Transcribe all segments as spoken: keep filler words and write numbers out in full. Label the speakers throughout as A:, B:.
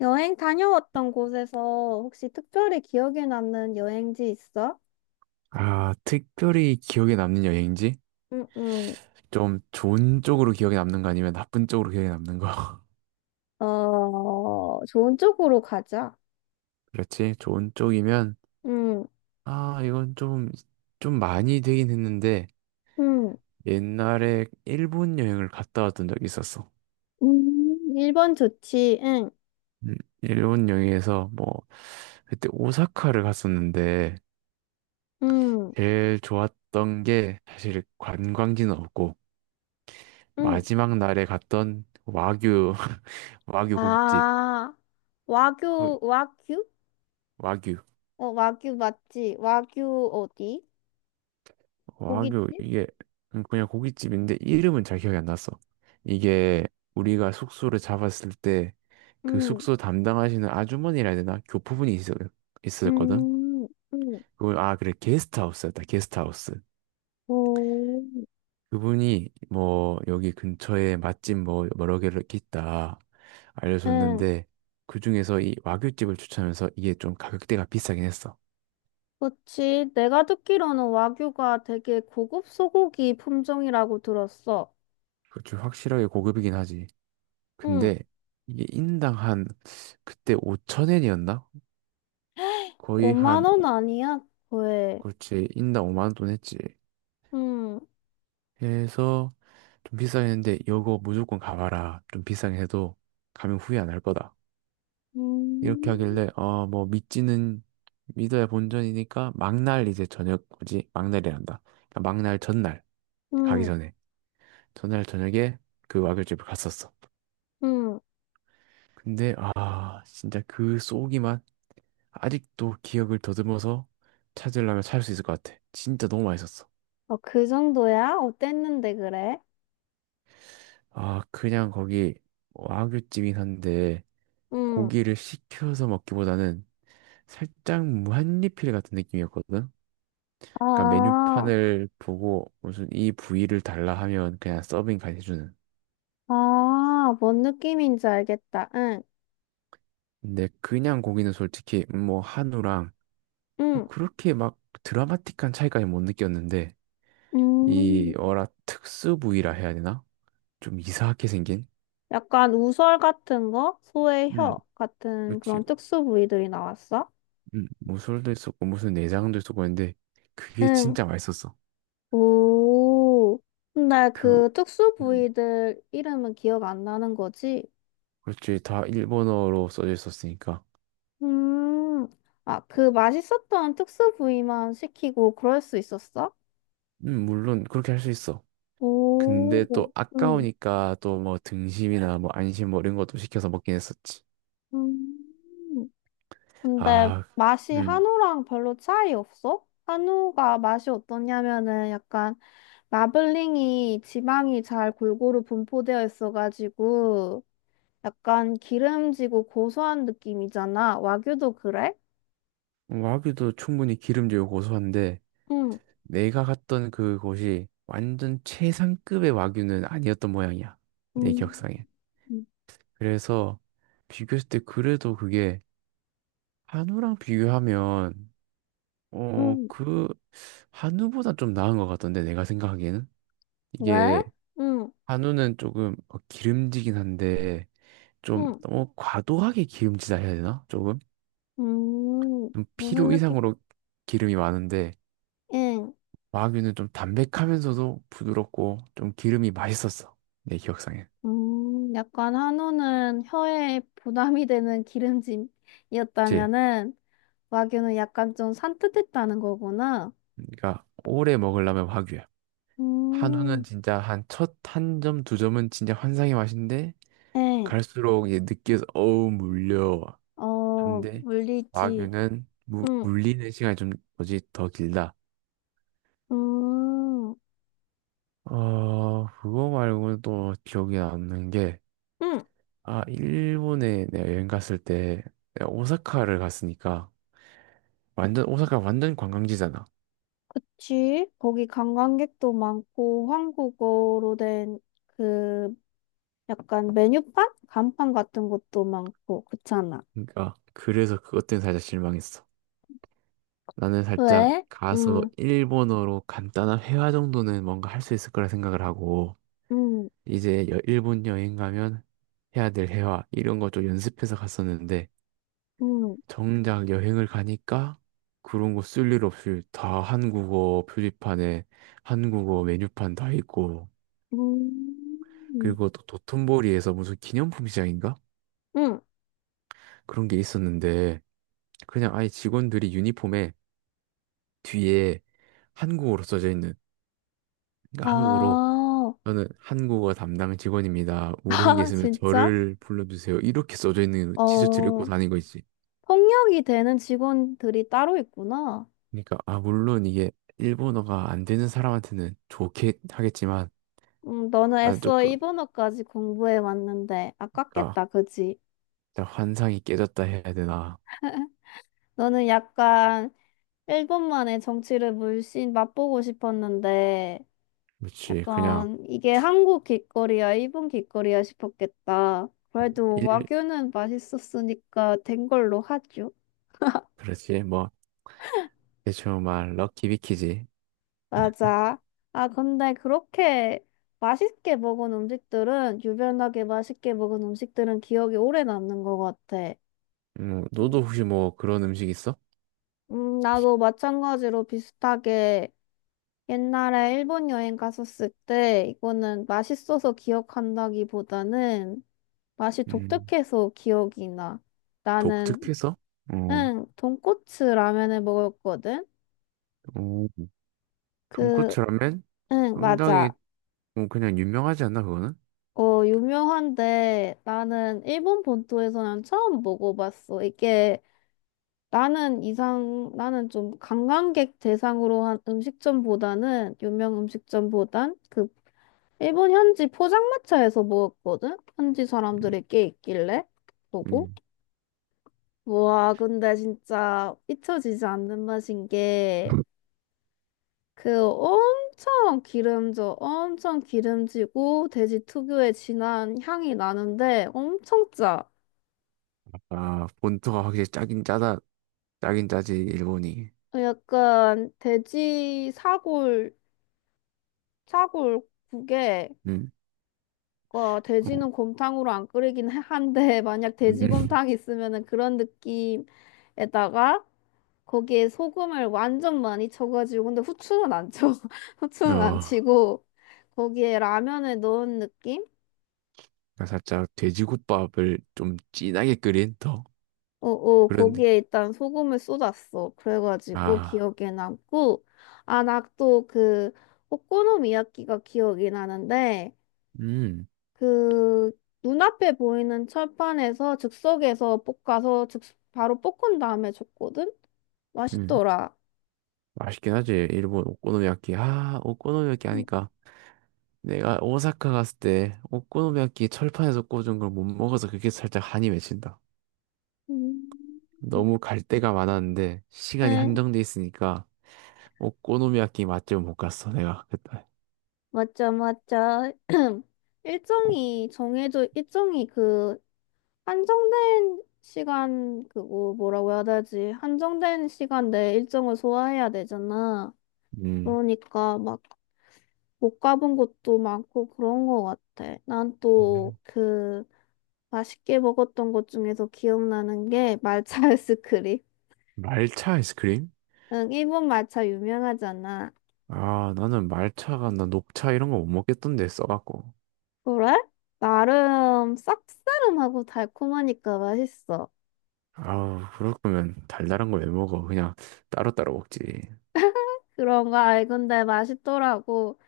A: 여행 다녀왔던 곳에서 혹시 특별히 기억에 남는 여행지 있어?
B: 아, 특별히 기억에 남는 여행지?
A: 응, 응.
B: 좀 좋은 쪽으로 기억에 남는 거 아니면 나쁜 쪽으로 기억에 남는 거?
A: 어, 좋은 쪽으로 가자.
B: 그렇지? 좋은 쪽이면,
A: 응,
B: 아, 이건 좀, 좀 많이 되긴 했는데,
A: 응.
B: 옛날에 일본 여행을 갔다 왔던 적이 있었어.
A: 음, 일본 좋지, 응.
B: 음, 일본 여행에서 뭐, 그때 오사카를 갔었는데,
A: 응,
B: 제일 좋았던 게 사실 관광지는 없고,
A: 응.
B: 마지막 날에 갔던 와규, 와규 고깃집.
A: 아,
B: 거-
A: 와규, 와규?
B: 와규.
A: 어, 와규 맞지? 와규 어디?
B: 와규
A: 고깃집?
B: 이게 음, 그냥 고깃집인데 이름은 잘 기억이 안 났어. 이게 우리가 숙소를 잡았을 때 그
A: 응,
B: 숙소 담당하시는 아주머니라 해야 되나? 교포분이 있었, 있었거든.
A: 응, 응.
B: 그걸 아 그래 게스트하우스였다. 게스트하우스.
A: 오,
B: 그분이 뭐 여기 근처에 맛집 뭐 여러 개를 이렇게 있다
A: 응.
B: 알려줬는데 그 중에서 이 와규집을 추천하면서 이게 좀 가격대가 비싸긴 했어.
A: 그치. 내가 듣기로는 와규가 되게 고급 소고기 품종이라고 들었어.
B: 그좀 확실하게 고급이긴 하지.
A: 응.
B: 근데 이게 인당 한 그때 오천 엔이었나 거의
A: 오만
B: 한,
A: 원
B: 오-
A: 아니야? 왜?
B: 그렇지, 인당 오만 원 돈 했지.
A: 응.
B: 해서 좀 비싸긴 했는데, 이거 무조건 가봐라. 좀 비싸긴 해도 가면 후회 안 할 거다. 이렇게
A: 음.
B: 하길래, 어, 뭐, 믿지는, 믿어야 본전이니까, 막날 이제 저녁, 뭐지? 막날이란다. 그러니까 막날 전날, 가기
A: 응.
B: 전에. 전날 저녁에 그 와글집을 갔었어.
A: 응.
B: 근데, 아, 진짜 그 쏘기만 아직도 기억을 더듬어서 찾으려면 찾을 수 있을 것 같아. 진짜 너무 맛있었어.
A: 어, 그 정도야? 어땠는데 그래?
B: 아, 그냥 거기 와규찜이 한데
A: 응.
B: 고기를 시켜서 먹기보다는 살짝 무한리필 같은 느낌이었거든. 그러니까
A: 아,
B: 메뉴판을 보고 무슨 이 부위를 달라 하면 그냥 서빙까지 해주는.
A: 아, 뭔 느낌인지 알겠다. 응.
B: 근데 그냥 고기는 솔직히 뭐 한우랑 뭐
A: 응.
B: 그렇게 막 드라마틱한 차이까지 못 느꼈는데 이
A: 음.
B: 어라 특수 부위라 해야 되나? 좀 이상하게 생긴?
A: 약간 우설 같은 거? 소의
B: 음,
A: 혀 같은
B: 그렇지.
A: 그런 특수 부위들이 나왔어?
B: 음, 무술도 있었고 무슨 내장도 있었고 했는데 그게
A: 응.
B: 진짜 맛있었어.
A: 오, 근데
B: 그
A: 그 특수
B: 음.
A: 부위들 이름은 기억 안 나는 거지?
B: 그렇지. 다 일본어로 써져 있었으니까.
A: 음. 아, 그 맛있었던 특수 부위만 시키고 그럴 수 있었어?
B: 음, 물론 그렇게 할 수 있어.
A: 오,
B: 근데 또
A: 응,
B: 아까우니까 또 뭐 등심이나 뭐 안심 뭐 이런 것도 시켜서 먹긴 했었지.
A: 음. 근데
B: 아,
A: 맛이
B: 음.
A: 한우랑 별로 차이 없어? 한우가 맛이 어떠냐면은 약간 마블링이 지방이 잘 골고루 분포되어 있어가지고 약간 기름지고 고소한 느낌이잖아. 와규도 그래?
B: 와규도 충분히 기름지고 고소한데
A: 응,
B: 내가 갔던 그곳이 완전 최상급의 와규는 아니었던 모양이야. 내
A: 응,
B: 기억상에.
A: 응,
B: 그래서 비교했을 때 그래도 그게 한우랑 비교하면 어,
A: 응.
B: 그 한우보다 좀 나은 것 같던데 내가 생각하기에는.
A: 왜?
B: 이게
A: 응,
B: 한우는 조금 어, 기름지긴 한데 좀
A: 응,
B: 너무 과도하게 기름지다 해야 되나? 조금
A: 음,
B: 좀
A: 무슨
B: 필요
A: 느낌?
B: 이상으로 기름이 많은데
A: 응,
B: 와규는 좀 담백하면서도 부드럽고 좀 기름이 맛있었어 내 기억상엔.
A: 음, 약간 한우는 혀에 부담이 되는
B: 그치?
A: 기름짐이었다면은, 와규는 약간 좀 산뜻했다는 거구나.
B: 그러니까 오래 먹으려면 와규야. 한우는
A: 음,
B: 진짜 한 첫 한 점 두 점은 진짜 환상의 맛인데
A: 응,
B: 갈수록 이제 느끼해서 어우 물려
A: 어,
B: 한데
A: 물리지.
B: 와규는 무,
A: 응,
B: 물리는 시간이 좀 뭐지 더 길다.
A: 음,
B: 어, 그거 말고는 또 기억이 남는 게,
A: 응,
B: 아, 일본에 내가 여행 갔을 때, 내가 오사카를 갔으니까, 완전, 오사카 완전 관광지잖아.
A: 그치. 거기 관광객도 많고, 한국어로 된 그, 약간 메뉴판? 간판 같은 것도 많고, 그렇잖아.
B: 그러니까, 그래서 그것 때문에 살짝 실망했어. 나는 살짝
A: 왜?
B: 가서
A: 응.
B: 일본어로 간단한 회화 정도는 뭔가 할 수 있을 거라 생각을 하고,
A: 응.
B: 이제 여- 일본 여행 가면 해야 될 회화, 이런 거 좀 연습해서 갔었는데,
A: 응.
B: 정작 여행을 가니까 그런 거 쓸 일 없이 다 한국어 표지판에 한국어 메뉴판 다 있고
A: 응.
B: 그리고 또 도톤보리에서 무슨 기념품 시장인가?
A: 응.
B: 그런 게 있었는데 그냥 아예 직원들이 유니폼에 뒤에 한국어로 써져 있는 그러니까 한국어로
A: 아,
B: 저는 한국어 담당 직원입니다. 모르신 게
A: 아,
B: 있으면
A: 진짜?
B: 저를 불러주세요. 이렇게 써져 있는 티셔츠를 입고
A: 어,
B: 다니거 있지.
A: 폭력이 되는 직원들이 따로 있구나.
B: 그러니까 아 물론 이게 일본어가 안 되는 사람한테는 좋게 하겠지만
A: 음, 너는
B: 아,
A: 애써
B: 조금
A: 일본어까지 공부해 왔는데
B: 그러니까
A: 아깝겠다, 그지?
B: 일단 환상이 깨졌다 해야 되나?
A: 너는 약간 일본만의 정치를 물씬 맛보고 싶었는데
B: 그렇지. 그냥
A: 약간 이게 한국 길거리야, 일본 길거리야 싶었겠다. 그래도
B: 일
A: 와규는 맛있었으니까 된 걸로 하죠.
B: 그렇지. 뭐 대충 말 럭키비키지.
A: 맞아. 아, 근데 그렇게 맛있게 먹은 음식들은, 유별나게 맛있게 먹은 음식들은 기억이 오래 남는 것 같아.
B: 음, 너도 혹시 뭐 그런 음식 있어?
A: 음, 나도 마찬가지로 비슷하게 옛날에 일본 여행 갔었을 때 이거는 맛있어서 기억한다기보다는 맛이
B: 음,
A: 독특해서 기억이 나. 나는
B: 독특해서? 어,
A: 응, 돈코츠 라면을 먹었거든?
B: 어,
A: 그,
B: 돈코츠 라면?
A: 응,
B: 상당히
A: 맞아.
B: 뭐 그냥 유명하지 않나 그거는?
A: 어, 유명한데 나는 일본 본토에서는 처음 먹어봤어. 이게 나는 이상, 나는 좀 관광객 대상으로 한 음식점보다는, 유명 음식점보단 그 일본 현지 포장마차에서 먹었거든? 현지 사람들이 꽤 있길래 보고.
B: 음.
A: 와, 근데 진짜 잊혀지지 않는 맛인 게 그 엄청 기름져, 엄청 기름지고 돼지 특유의 진한 향이 나는데 엄청 짜.
B: 아, 본토가 확실히 짜긴 짜다. 짜긴 짜지 일본이.
A: 약간 돼지 사골, 사골국에
B: 음.
A: 어,
B: 어,
A: 돼지는 곰탕으로 안 끓이긴 해- 한데 만약
B: 음.
A: 돼지곰탕이 있으면은 그런 느낌에다가 거기에 소금을 완전 많이 쳐가지고 근데 후추는 안 쳐.
B: 어,
A: 후추는 안
B: 그러니까
A: 치고 거기에 라면을 넣은 느낌?
B: 살짝 돼지국밥을 좀 진하게 끓인 더
A: 어, 어,
B: 그런 느-
A: 거기에 일단 소금을 쏟았어. 그래가지고
B: 아.
A: 기억에 남고, 아, 나 또 그 오코노미야키가 기억이 나는데,
B: 음.
A: 그 눈앞에 보이는 철판에서 즉석에서 볶아서 즉 바로 볶은 다음에 줬거든?
B: 음,
A: 맛있더라.
B: 맛있긴 하지. 일본 오코노미야키. 아, 오코노미야키
A: 음,
B: 하니까 내가 오사카 갔을 때 오코노미야키 철판에서 꽂은 걸 못 먹어서 그게 살짝 한이 맺힌다.
A: 음.
B: 너무 갈 데가 많았는데 시간이
A: 응,
B: 한정돼 있으니까 오코노미야키 맛집은 못 갔어, 내가 그때.
A: 맞죠, 맞죠.
B: 어,
A: 일정이 정해져, 일정이 그 한정된 시간 그거 뭐라고 해야 되지? 한정된 시간 내 일정을 소화해야 되잖아.
B: 음.
A: 그러니까 막 못 가본 곳도 많고 그런 거 같아. 난 또
B: 네.
A: 그 맛있게 먹었던 것 중에서 기억나는 게 말차 아이스크림.
B: 말차 아이스크림?
A: 응, 일본 말차 유명하잖아.
B: 아, 나는 말차가 나 녹차 이런 거 못 먹겠던데 써갖고.
A: 그래? 나름 쌉싸름하고 달콤하니까 맛있어.
B: 아, 그럴 거면 달달한 거 왜 먹어? 그냥 따로따로 먹지.
A: 그런 거 알건데 맛있더라고.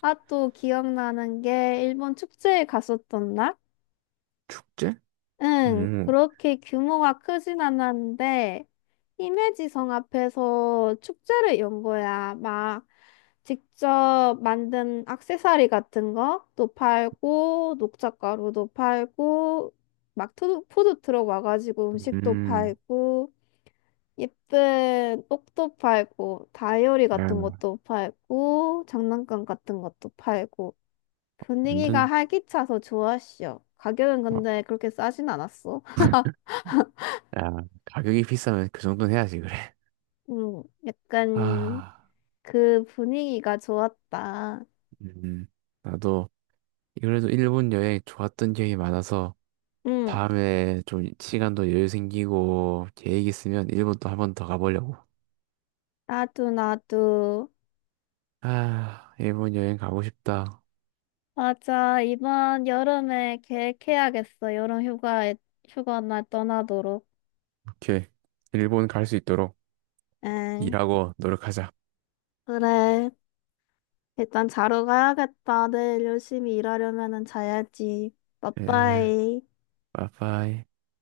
A: 아, 또 기억나는 게 일본 축제에 갔었던 날?
B: 축제?
A: 응,
B: 음.
A: 그렇게 규모가 크진 않았는데 히메지성 앞에서 축제를 연 거야. 막 직접 만든 액세서리 같은 것도 팔고 녹차가루도 팔고 막 푸드, 푸드 트럭 와가지고 음식도
B: 음.
A: 팔고 예쁜 옷도 팔고, 다이어리 같은 것도 팔고, 장난감 같은 것도 팔고. 분위기가
B: 완전
A: 활기차서 좋았어. 가격은
B: 어,
A: 근데 그렇게 싸진 않았어.
B: 야 가격이 비싸면 그 정도는 해야지 그래.
A: 음, 약간
B: 아,
A: 그 분위기가 좋았다.
B: 음, 나도 그래도 일본 여행 좋았던 기억이 많아서
A: 응,
B: 다음에 좀 시간도 여유 생기고 계획 있으면 일본도 한 번 더 가보려고.
A: 나도, 나도.
B: 아, 일본 여행 가고 싶다.
A: 맞아, 이번 여름에 계획해야겠어. 여름 휴가에, 휴가 날 떠나도록.
B: 오케이, 일본 갈 수 있도록
A: 응,
B: 일하고 노력하자.
A: 그래. 일단 자러 가야겠다. 내일 열심히 일하려면은 자야지.
B: 에,
A: 빠빠이.
B: 빠빠이.